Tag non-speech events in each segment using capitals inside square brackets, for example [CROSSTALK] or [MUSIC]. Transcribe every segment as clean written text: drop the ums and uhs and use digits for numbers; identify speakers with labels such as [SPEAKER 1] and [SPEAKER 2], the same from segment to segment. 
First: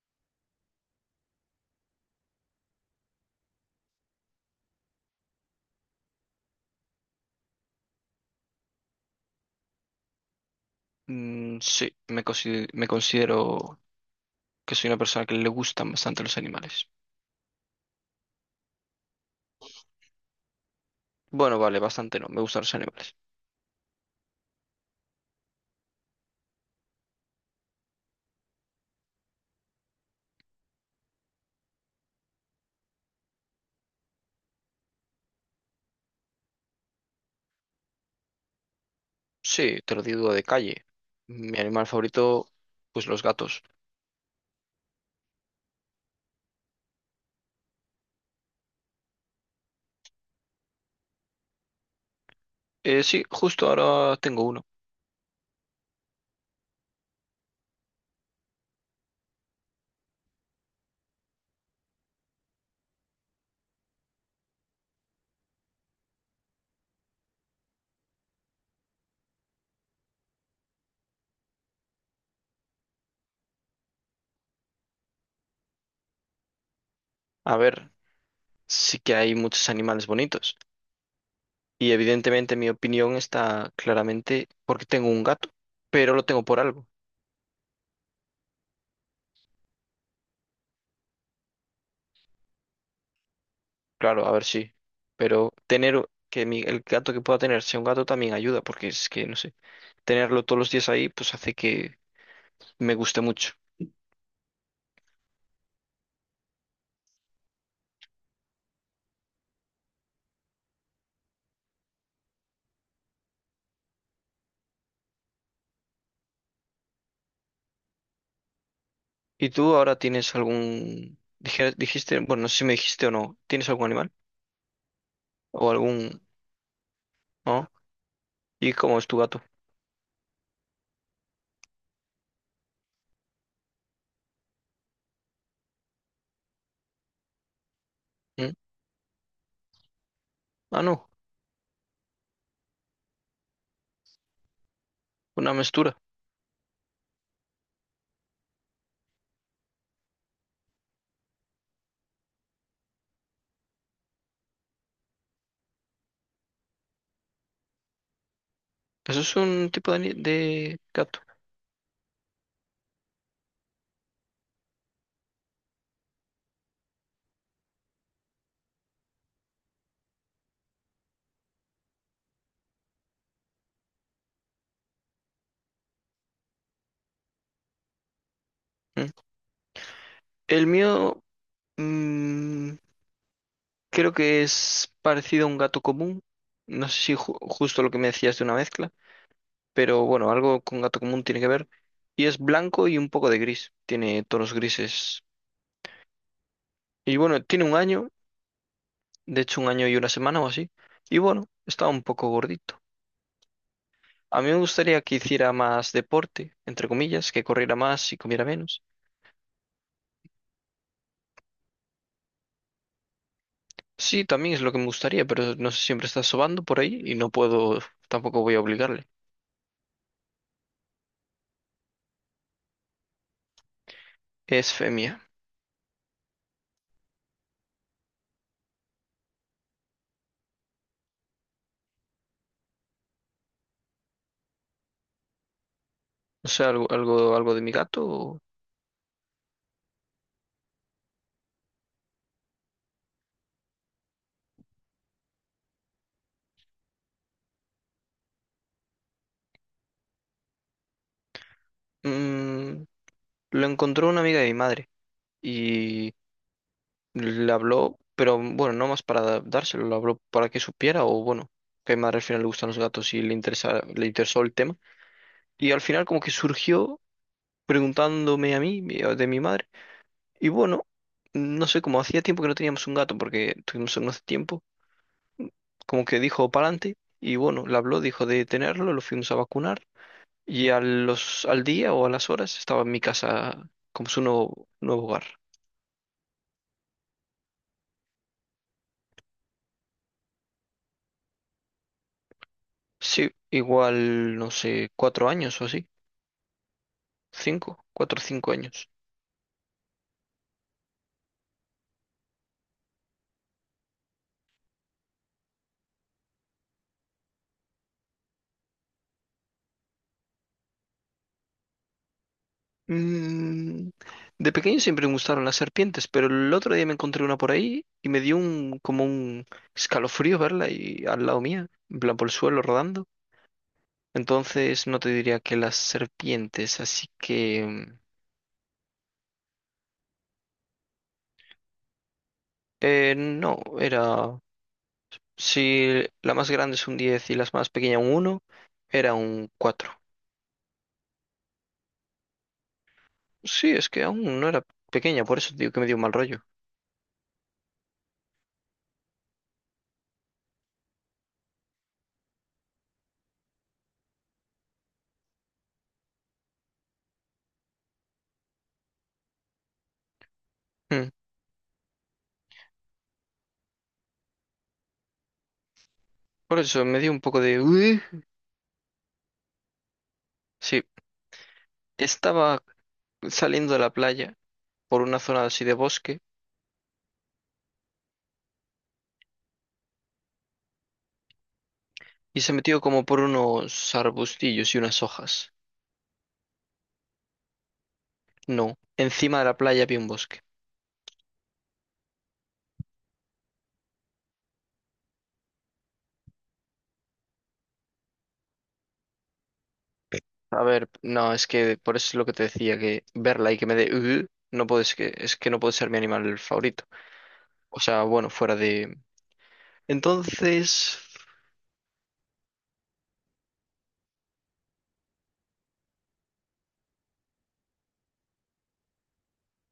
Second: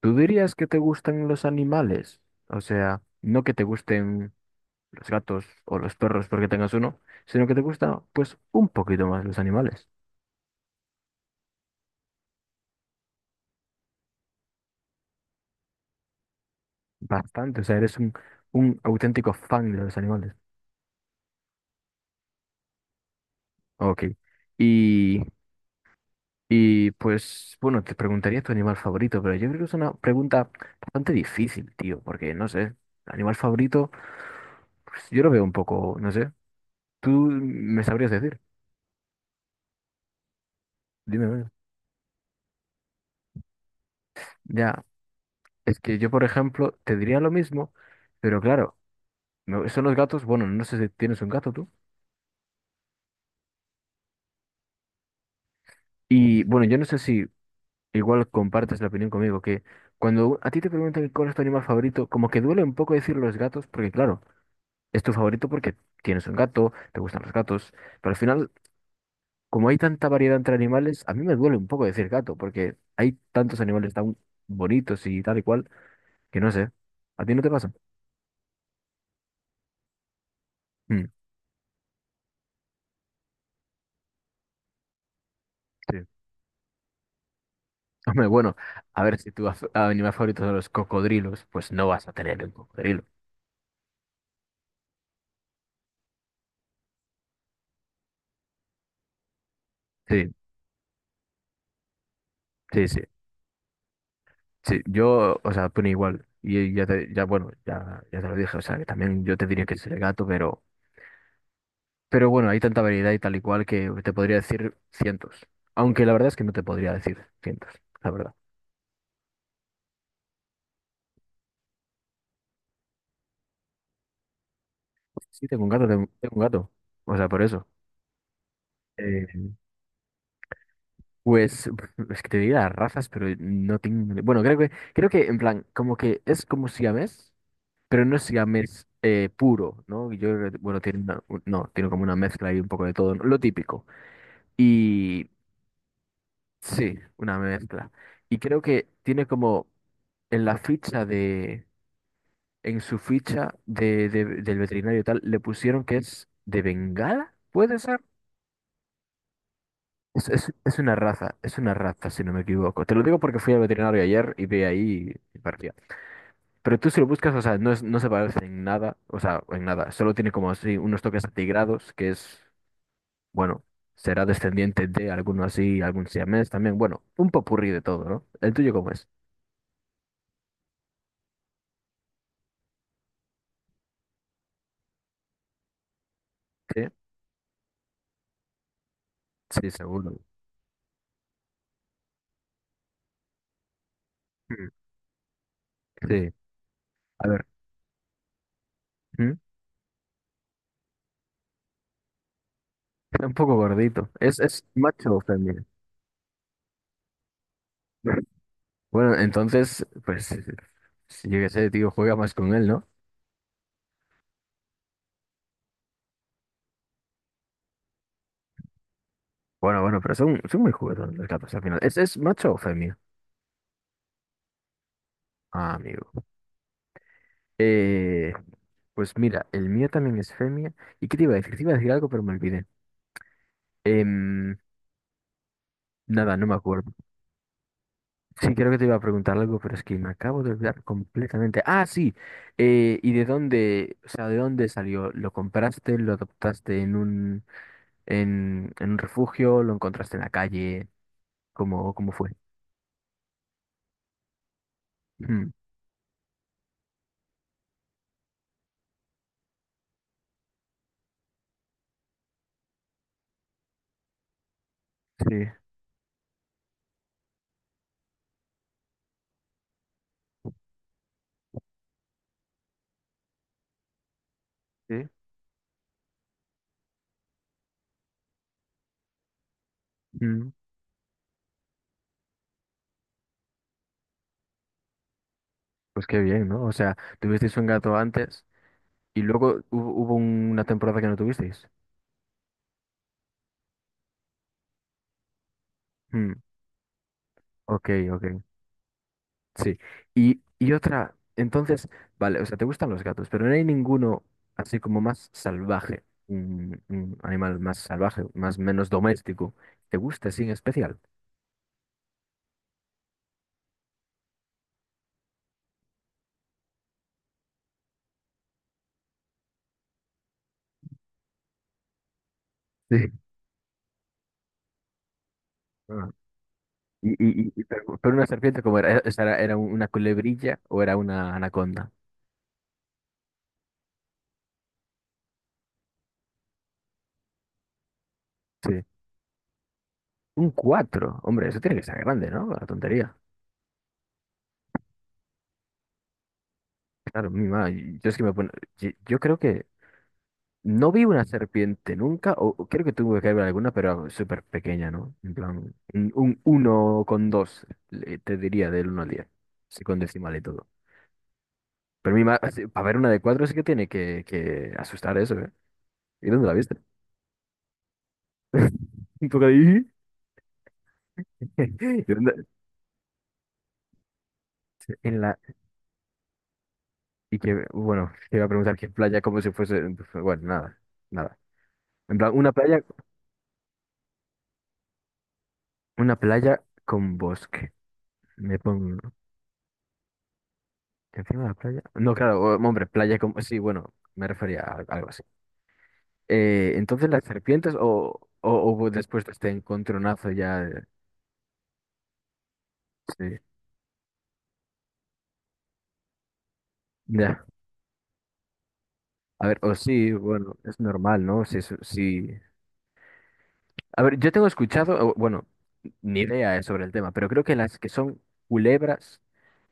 [SPEAKER 1] ¿Tú dirías que te gustan los animales? O sea, no que te gusten los gatos o los perros porque tengas uno, sino que te gusta pues un poquito más los animales.
[SPEAKER 2] Mm, sí, me considero que soy una persona que le gustan bastante los animales.
[SPEAKER 1] Bastante, o sea, eres un auténtico fan de los animales.
[SPEAKER 2] Bueno, vale, bastante no, me gustan los animales.
[SPEAKER 1] Ok. Y, y pues, bueno, te preguntaría tu animal favorito, pero yo creo que es una pregunta bastante difícil, tío, porque no sé, animal favorito, pues yo lo veo un poco, no sé. Tú me sabrías decir,
[SPEAKER 2] Sí, te lo digo de calle.
[SPEAKER 1] dime, a ver.
[SPEAKER 2] Mi animal favorito, pues los gatos.
[SPEAKER 1] Ya, es que yo, por ejemplo, te diría lo mismo, pero claro, son los gatos, bueno, no sé si tienes un gato tú.
[SPEAKER 2] Sí, justo ahora tengo uno.
[SPEAKER 1] Y bueno, yo no sé si igual compartes la opinión conmigo, que cuando a ti te preguntan cuál es tu animal favorito, como que duele un poco decir los gatos, porque claro, es tu favorito porque tienes un gato, te gustan los gatos, pero al final, como hay tanta variedad entre animales, a mí me duele un poco decir gato, porque hay tantos animales tan bonitos y tal y cual, que no sé, ¿a ti no te
[SPEAKER 2] A
[SPEAKER 1] pasa?
[SPEAKER 2] ver, sí que hay muchos animales bonitos.
[SPEAKER 1] Mm,
[SPEAKER 2] Y evidentemente mi opinión está claramente porque tengo un gato,
[SPEAKER 1] sí.
[SPEAKER 2] pero lo tengo por algo.
[SPEAKER 1] Hombre, bueno, a ver, si tu animal favorito son los cocodrilos, pues no vas a tener un cocodrilo.
[SPEAKER 2] Claro, a ver, sí. Pero tener que el gato que pueda tener sea un gato también ayuda, porque es que, no sé,
[SPEAKER 1] Sí,
[SPEAKER 2] tenerlo todos los días ahí, pues hace que
[SPEAKER 1] sí,
[SPEAKER 2] me
[SPEAKER 1] sí.
[SPEAKER 2] gusta mucho.
[SPEAKER 1] Sí, yo, o sea, opino igual. Y ya te, ya, bueno, ya, ya te lo dije, o sea, que también yo te diría que es el gato, pero bueno, hay tanta variedad y tal y cual que te podría decir cientos. Aunque la verdad es que no te podría decir cientos, la verdad.
[SPEAKER 2] ¿Y tú ahora tienes algún, dijiste, bueno, no sé si me dijiste o no, ¿tienes algún animal?
[SPEAKER 1] Sí, tengo un
[SPEAKER 2] ¿O
[SPEAKER 1] gato,
[SPEAKER 2] algún,
[SPEAKER 1] tengo, tengo un gato. O sea, por eso.
[SPEAKER 2] no? ¿Y cómo es tu gato?
[SPEAKER 1] Eh, pues [LAUGHS] es que te diría las razas, pero no tengo. Bueno, creo que en plan, como que es como siamés, pero no es
[SPEAKER 2] ¿Mm?
[SPEAKER 1] siamés puro, ¿no? Yo creo que, bueno,
[SPEAKER 2] Ah,
[SPEAKER 1] tiene
[SPEAKER 2] no,
[SPEAKER 1] no, tiene como una mezcla y un poco de todo, ¿no? Lo típico. Y
[SPEAKER 2] una mestura.
[SPEAKER 1] sí, una mezcla. Y creo que tiene como en la ficha de, en su ficha del veterinario y tal, le pusieron que es de Bengala, ¿puede ser?
[SPEAKER 2] Eso es un tipo de, ani-
[SPEAKER 1] Es
[SPEAKER 2] de
[SPEAKER 1] una
[SPEAKER 2] gato.
[SPEAKER 1] es una raza, si no me equivoco. Te lo digo porque fui al veterinario ayer y vi ahí y parecía. Pero tú si lo buscas, o sea, no, no se parece en nada, o sea, en nada. Solo tiene como así unos toques atigrados, que es bueno, será descendiente de alguno así, algún siamés también. Bueno, un popurrí de todo, ¿no? ¿El tuyo cómo es?
[SPEAKER 2] ¿Mm? El mío mm, creo que es parecido a un gato común.
[SPEAKER 1] Sí,
[SPEAKER 2] No sé si justo lo que me decías de una mezcla,
[SPEAKER 1] sí,
[SPEAKER 2] pero
[SPEAKER 1] seguro.
[SPEAKER 2] bueno, algo con gato común tiene que ver. Y es blanco y un poco de gris. Tiene tonos
[SPEAKER 1] Mm,
[SPEAKER 2] grises.
[SPEAKER 1] sí,
[SPEAKER 2] Y
[SPEAKER 1] a
[SPEAKER 2] bueno,
[SPEAKER 1] ver,
[SPEAKER 2] tiene un año.
[SPEAKER 1] ¿mm?
[SPEAKER 2] De hecho un año y una semana o así. Y bueno, estaba un poco gordito.
[SPEAKER 1] Está un poco gordito.
[SPEAKER 2] A mí me
[SPEAKER 1] Es
[SPEAKER 2] gustaría que
[SPEAKER 1] macho o
[SPEAKER 2] hiciera
[SPEAKER 1] femenino?
[SPEAKER 2] más deporte, entre comillas, que corriera más y
[SPEAKER 1] [LAUGHS]
[SPEAKER 2] comiera menos.
[SPEAKER 1] Bueno, entonces, pues, si yo qué sé, tío, juega más con él, ¿no?
[SPEAKER 2] Sí, también es lo que me gustaría, pero no sé, siempre está sobando por ahí y no puedo, tampoco voy a obligarle.
[SPEAKER 1] Bueno, pero son muy juguetones los gatos al final. Es macho o femia?
[SPEAKER 2] Es femia.
[SPEAKER 1] Ah, amigo. Eh, pues mira, el mío también es femia. ¿Y qué te iba a decir? Te iba a decir algo, pero me olvidé. Em, Nada, no
[SPEAKER 2] O
[SPEAKER 1] me
[SPEAKER 2] sea,
[SPEAKER 1] acuerdo.
[SPEAKER 2] algo de mi gato.
[SPEAKER 1] Sí, creo que te iba a preguntar algo, pero es que me acabo de olvidar completamente. Ah, sí, ¿y de dónde, o sea, de dónde salió? ¿Lo compraste? ¿Lo adoptaste en un, en un refugio? ¿Lo encontraste en la calle? Cómo fue?
[SPEAKER 2] Mm, lo encontró una amiga de mi madre
[SPEAKER 1] Mm,
[SPEAKER 2] y le habló, pero bueno, no más para dárselo, lo habló para que supiera o bueno, que a mi madre al final le gustan los gatos y le interesó el tema.
[SPEAKER 1] sí.
[SPEAKER 2] Y al final como que surgió preguntándome a mí, de mi madre. Y bueno, no sé, como hacía tiempo que no teníamos un gato porque tuvimos uno hace tiempo,
[SPEAKER 1] Sí,
[SPEAKER 2] como que dijo para adelante y bueno, le habló, dijo de tenerlo, lo fuimos a vacunar
[SPEAKER 1] mm.
[SPEAKER 2] y al día o a las horas estaba en mi casa como su nuevo hogar.
[SPEAKER 1] Pues qué bien, ¿no? O sea, tuvisteis un gato antes y luego hubo, hubo una temporada que no tuvisteis.
[SPEAKER 2] Sí, igual, no sé, 4 años o así,
[SPEAKER 1] Mm,
[SPEAKER 2] cinco,
[SPEAKER 1] ok,
[SPEAKER 2] cuatro o
[SPEAKER 1] ok.
[SPEAKER 2] cinco años.
[SPEAKER 1] Sí. Y otra, entonces, vale, o sea, te gustan los gatos, pero no hay ninguno así como más salvaje, un animal más salvaje, más menos doméstico. ¿Te gusta así en especial?
[SPEAKER 2] Mm, de pequeño siempre me gustaron las serpientes, pero el otro día me encontré una por ahí y me dio un como un escalofrío verla y al lado mía, en plan por el suelo rodando.
[SPEAKER 1] Sí.
[SPEAKER 2] Entonces no te diría que las
[SPEAKER 1] Ah.
[SPEAKER 2] serpientes, así que
[SPEAKER 1] Pero una serpiente como era, ¿esa era una culebrilla o era una anaconda?
[SPEAKER 2] no, era, si la más grande es un 10 y las más pequeña un 1,
[SPEAKER 1] Sí.
[SPEAKER 2] era un 4.
[SPEAKER 1] Un cuatro, hombre, eso tiene que ser grande, ¿no? La tontería.
[SPEAKER 2] Sí, es que aún no era pequeña, por eso te digo que me dio un mal rollo.
[SPEAKER 1] Claro, mi madre, yo es que me pone, yo creo que no vi una serpiente nunca, o creo que tuve que ver alguna, pero súper pequeña, ¿no? En plan, un uno con dos, te diría, del uno al diez, sí, con decimal y todo.
[SPEAKER 2] Mm,
[SPEAKER 1] Pero mi para ver una de cuatro sí que tiene que asustar eso, ¿eh? ¿Y dónde la
[SPEAKER 2] Por
[SPEAKER 1] viste?
[SPEAKER 2] eso me dio un poco de "Ueh".
[SPEAKER 1] [LAUGHS] Un poco de...
[SPEAKER 2] Sí,
[SPEAKER 1] [LAUGHS] ¿Y dónde?
[SPEAKER 2] estaba saliendo de la playa por una
[SPEAKER 1] En la...
[SPEAKER 2] zona así de bosque
[SPEAKER 1] Y que, bueno, te iba a preguntar qué playa, como si fuese... Bueno, nada, nada. En plan,
[SPEAKER 2] y se metió como por unos arbustillos y unas hojas.
[SPEAKER 1] una playa con bosque. Me
[SPEAKER 2] No,
[SPEAKER 1] pongo
[SPEAKER 2] encima de la playa había un bosque.
[SPEAKER 1] encima de la playa. No, claro, hombre, playa con... Sí, bueno, me refería a algo así. Entonces las serpientes o después de este encontronazo ya,
[SPEAKER 2] A ver, no, es que por eso es lo que te decía, que
[SPEAKER 1] sí,
[SPEAKER 2] verla y que me dé "Ugh", no puedes, que es que no puede ser mi animal favorito.
[SPEAKER 1] ya.
[SPEAKER 2] O sea, bueno, fuera de...
[SPEAKER 1] A ver, o sí, bueno, es
[SPEAKER 2] Entonces,
[SPEAKER 1] normal, ¿no? Sí, sí, sí. A ver, yo tengo escuchado, o, bueno, ni idea sobre el tema, pero creo que las que son culebras,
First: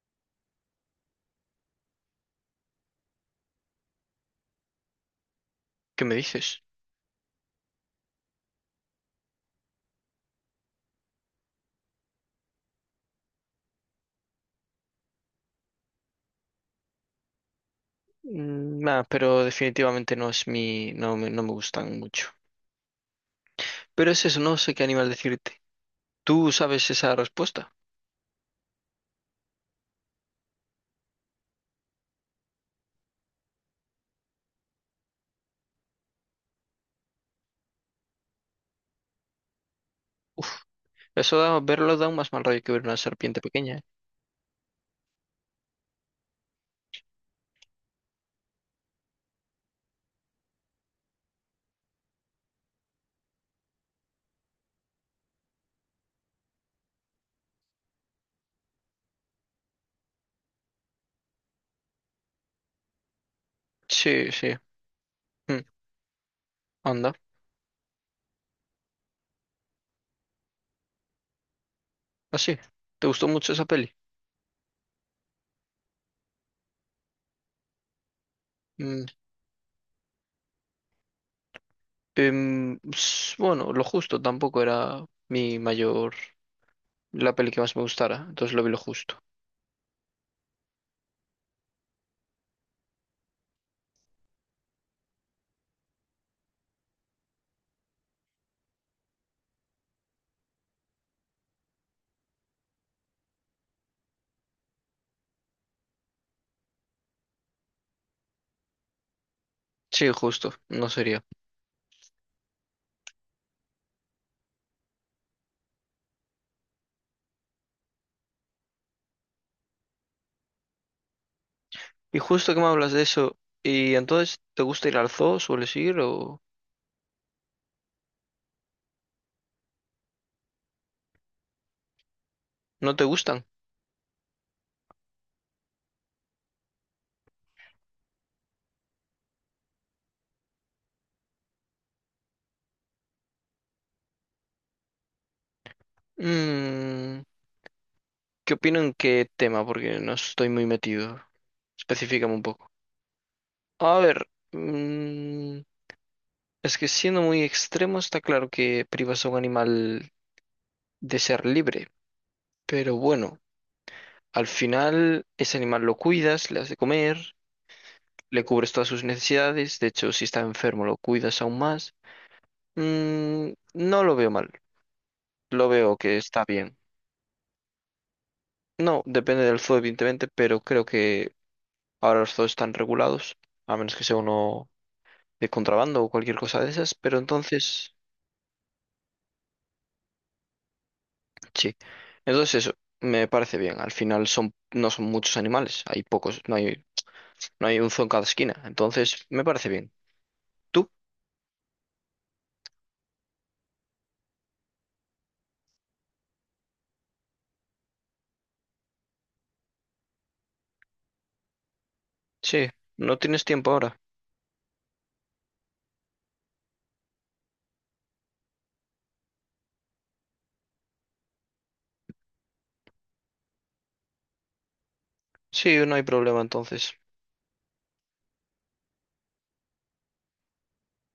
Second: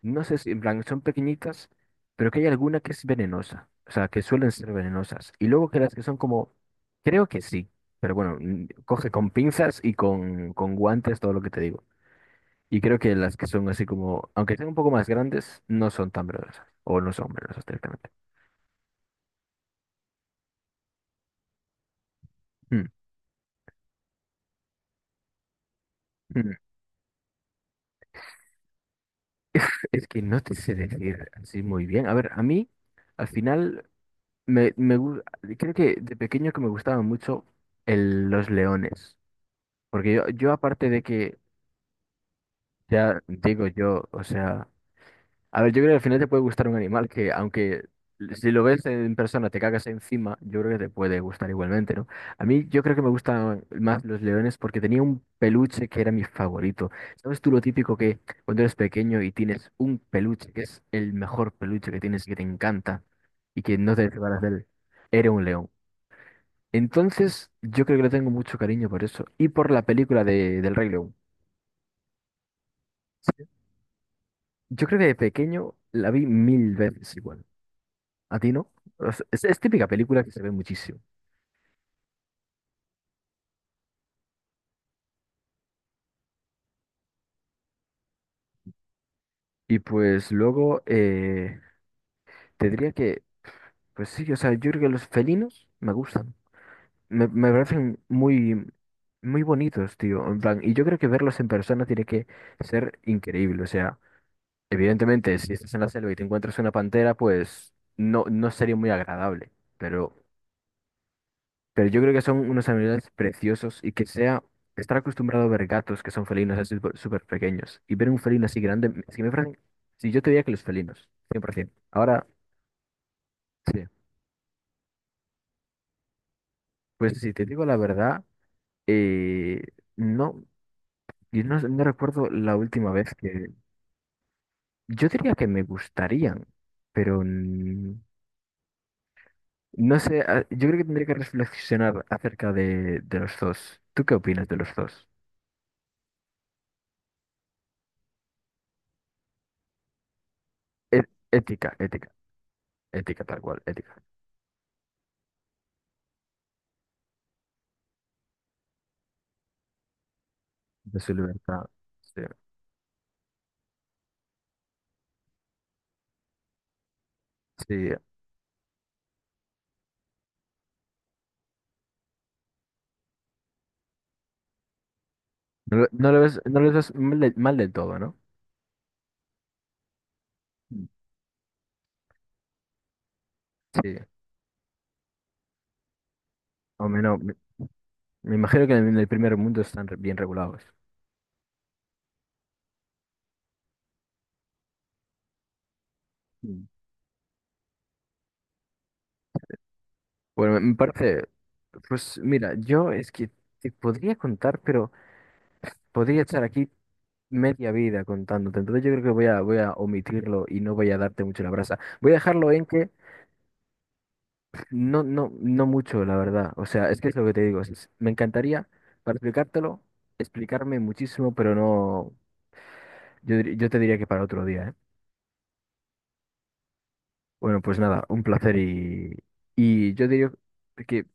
[SPEAKER 1] no sé si, en plan, son pequeñitas, pero que hay alguna que es venenosa, o sea, que suelen ser venenosas. Y luego que las que
[SPEAKER 2] ¿qué me
[SPEAKER 1] son como,
[SPEAKER 2] dices?
[SPEAKER 1] creo que sí, pero bueno, mm, coge con pinzas y con guantes todo lo que te digo. Y creo que las que son así como, aunque sean un poco más grandes, no son tan verdosas. O no son verdosas directamente.
[SPEAKER 2] Nada, pero definitivamente no es mi. No me gustan mucho.
[SPEAKER 1] Mm,
[SPEAKER 2] Pero es eso, no sé qué animal decirte. ¿Tú
[SPEAKER 1] mm.
[SPEAKER 2] sabes esa respuesta?
[SPEAKER 1] Es que no te sé decir así muy bien. A ver, a mí, al final, me, me gu- creo que de pequeño que me gustaban mucho los leones. Porque yo,
[SPEAKER 2] Uf,
[SPEAKER 1] yo aparte de
[SPEAKER 2] eso
[SPEAKER 1] que,
[SPEAKER 2] da, verlo da un más mal rollo que ver una
[SPEAKER 1] ya
[SPEAKER 2] serpiente
[SPEAKER 1] digo
[SPEAKER 2] pequeña. ¿Eh?
[SPEAKER 1] yo, o sea. A ver, yo creo que al final te puede gustar un animal que, aunque si lo ves en persona te cagas encima, yo creo que te puede gustar igualmente, ¿no? A mí yo creo que me gustan más los leones porque tenía un peluche que era mi favorito. ¿Sabes tú lo típico que cuando eres pequeño y tienes un peluche que es el mejor peluche que tienes y que te encanta y que no te
[SPEAKER 2] Sí,
[SPEAKER 1] desbaras de
[SPEAKER 2] sí,
[SPEAKER 1] él? Era un
[SPEAKER 2] Mm,
[SPEAKER 1] león.
[SPEAKER 2] anda,
[SPEAKER 1] Entonces, yo creo que le tengo mucho cariño por eso y por la película del Rey León.
[SPEAKER 2] así. ¿Te gustó
[SPEAKER 1] Sí.
[SPEAKER 2] mucho esa peli?
[SPEAKER 1] Yo creo que de pequeño la vi mil veces igual. ¿A ti no?
[SPEAKER 2] Mm,
[SPEAKER 1] O sea, es típica película que se ve muchísimo.
[SPEAKER 2] bueno, lo justo, tampoco era mi mayor, la peli que más me gustara, entonces lo vi lo justo.
[SPEAKER 1] Y pues luego te diría que, pues sí, o sea, yo creo que los felinos me gustan. Me parecen muy, muy bonitos, tío. En plan, y yo creo que verlos en persona tiene que ser increíble. O sea, evidentemente, si estás en la selva y te encuentras una pantera, pues no, no sería muy agradable.
[SPEAKER 2] Sí,
[SPEAKER 1] Pero
[SPEAKER 2] justo, no sería.
[SPEAKER 1] Pero yo creo que son unos animales preciosos y que sea estar acostumbrado a ver gatos que son felinos así súper súper pequeños y ver un felino así grande, es que me parece, si yo te diría que los felinos, 100%.
[SPEAKER 2] Y
[SPEAKER 1] Ahora,
[SPEAKER 2] justo que me hablas de eso,
[SPEAKER 1] sí,
[SPEAKER 2] ¿y entonces te gusta ir al zoo, sueles ir o
[SPEAKER 1] pues si te digo la verdad, eh, no, yo no, no recuerdo la última
[SPEAKER 2] no te
[SPEAKER 1] vez
[SPEAKER 2] gustan?
[SPEAKER 1] que, yo diría que me gustarían, pero mm, no sé, ah, yo creo que tendría que reflexionar acerca de los dos. ¿Tú qué opinas de los dos?
[SPEAKER 2] Mm, ¿Qué opino en qué tema? Porque no estoy muy
[SPEAKER 1] E-
[SPEAKER 2] metido.
[SPEAKER 1] Ética,
[SPEAKER 2] Específicame un poco.
[SPEAKER 1] ética tal cual, ética.
[SPEAKER 2] A ver, es que siendo muy extremo está claro que privas a un animal
[SPEAKER 1] De su
[SPEAKER 2] de ser
[SPEAKER 1] libertad.
[SPEAKER 2] libre.
[SPEAKER 1] Sí,
[SPEAKER 2] Pero bueno, al final ese animal lo cuidas, le has de comer,
[SPEAKER 1] sí.
[SPEAKER 2] le cubres todas sus necesidades, de hecho si está enfermo lo cuidas aún más. No lo veo mal, lo
[SPEAKER 1] No,
[SPEAKER 2] veo
[SPEAKER 1] no
[SPEAKER 2] que
[SPEAKER 1] lo ves,
[SPEAKER 2] está
[SPEAKER 1] no lo
[SPEAKER 2] bien.
[SPEAKER 1] ves mal, mal del todo, ¿no?
[SPEAKER 2] No, depende del zoo evidentemente, pero creo
[SPEAKER 1] Mm.
[SPEAKER 2] que ahora los zoos están regulados, a menos
[SPEAKER 1] Sí,
[SPEAKER 2] que sea uno de contrabando o cualquier cosa de
[SPEAKER 1] o
[SPEAKER 2] esas, pero
[SPEAKER 1] menos, me,
[SPEAKER 2] entonces,
[SPEAKER 1] me imagino que en el primer mundo están bien regulados.
[SPEAKER 2] sí. Entonces eso, me parece bien, al final son, no son muchos animales, hay pocos,
[SPEAKER 1] Mm.
[SPEAKER 2] no hay un zoo en cada esquina, entonces me parece bien.
[SPEAKER 1] Bueno, me
[SPEAKER 2] ¿Tú?
[SPEAKER 1] parece, pues mira, yo es que te podría contar, pero podría estar aquí media vida contándote. Entonces yo creo que voy a, voy a omitirlo y no voy a darte mucho la brasa. Voy a dejarlo en
[SPEAKER 2] Sí,
[SPEAKER 1] que
[SPEAKER 2] no tienes tiempo ahora.
[SPEAKER 1] no, no, no mucho, la verdad. O sea, es que es lo que te digo. Me encantaría, para explicártelo, explicarme muchísimo, pero no. Yo, yo te diría que para otro día, ¿eh?
[SPEAKER 2] Sí, no hay problema entonces.
[SPEAKER 1] Bueno, pues nada, un placer y yo diría que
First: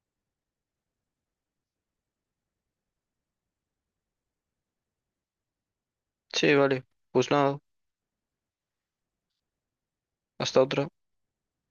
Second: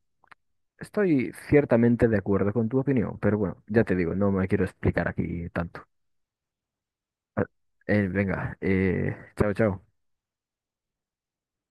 [SPEAKER 1] estoy ciertamente de acuerdo con tu opinión, pero bueno, ya te digo, no me quiero explicar aquí tanto.
[SPEAKER 2] Sí, vale. Pues
[SPEAKER 1] Ah,
[SPEAKER 2] nada,
[SPEAKER 1] venga, chao, chao.
[SPEAKER 2] hasta otra.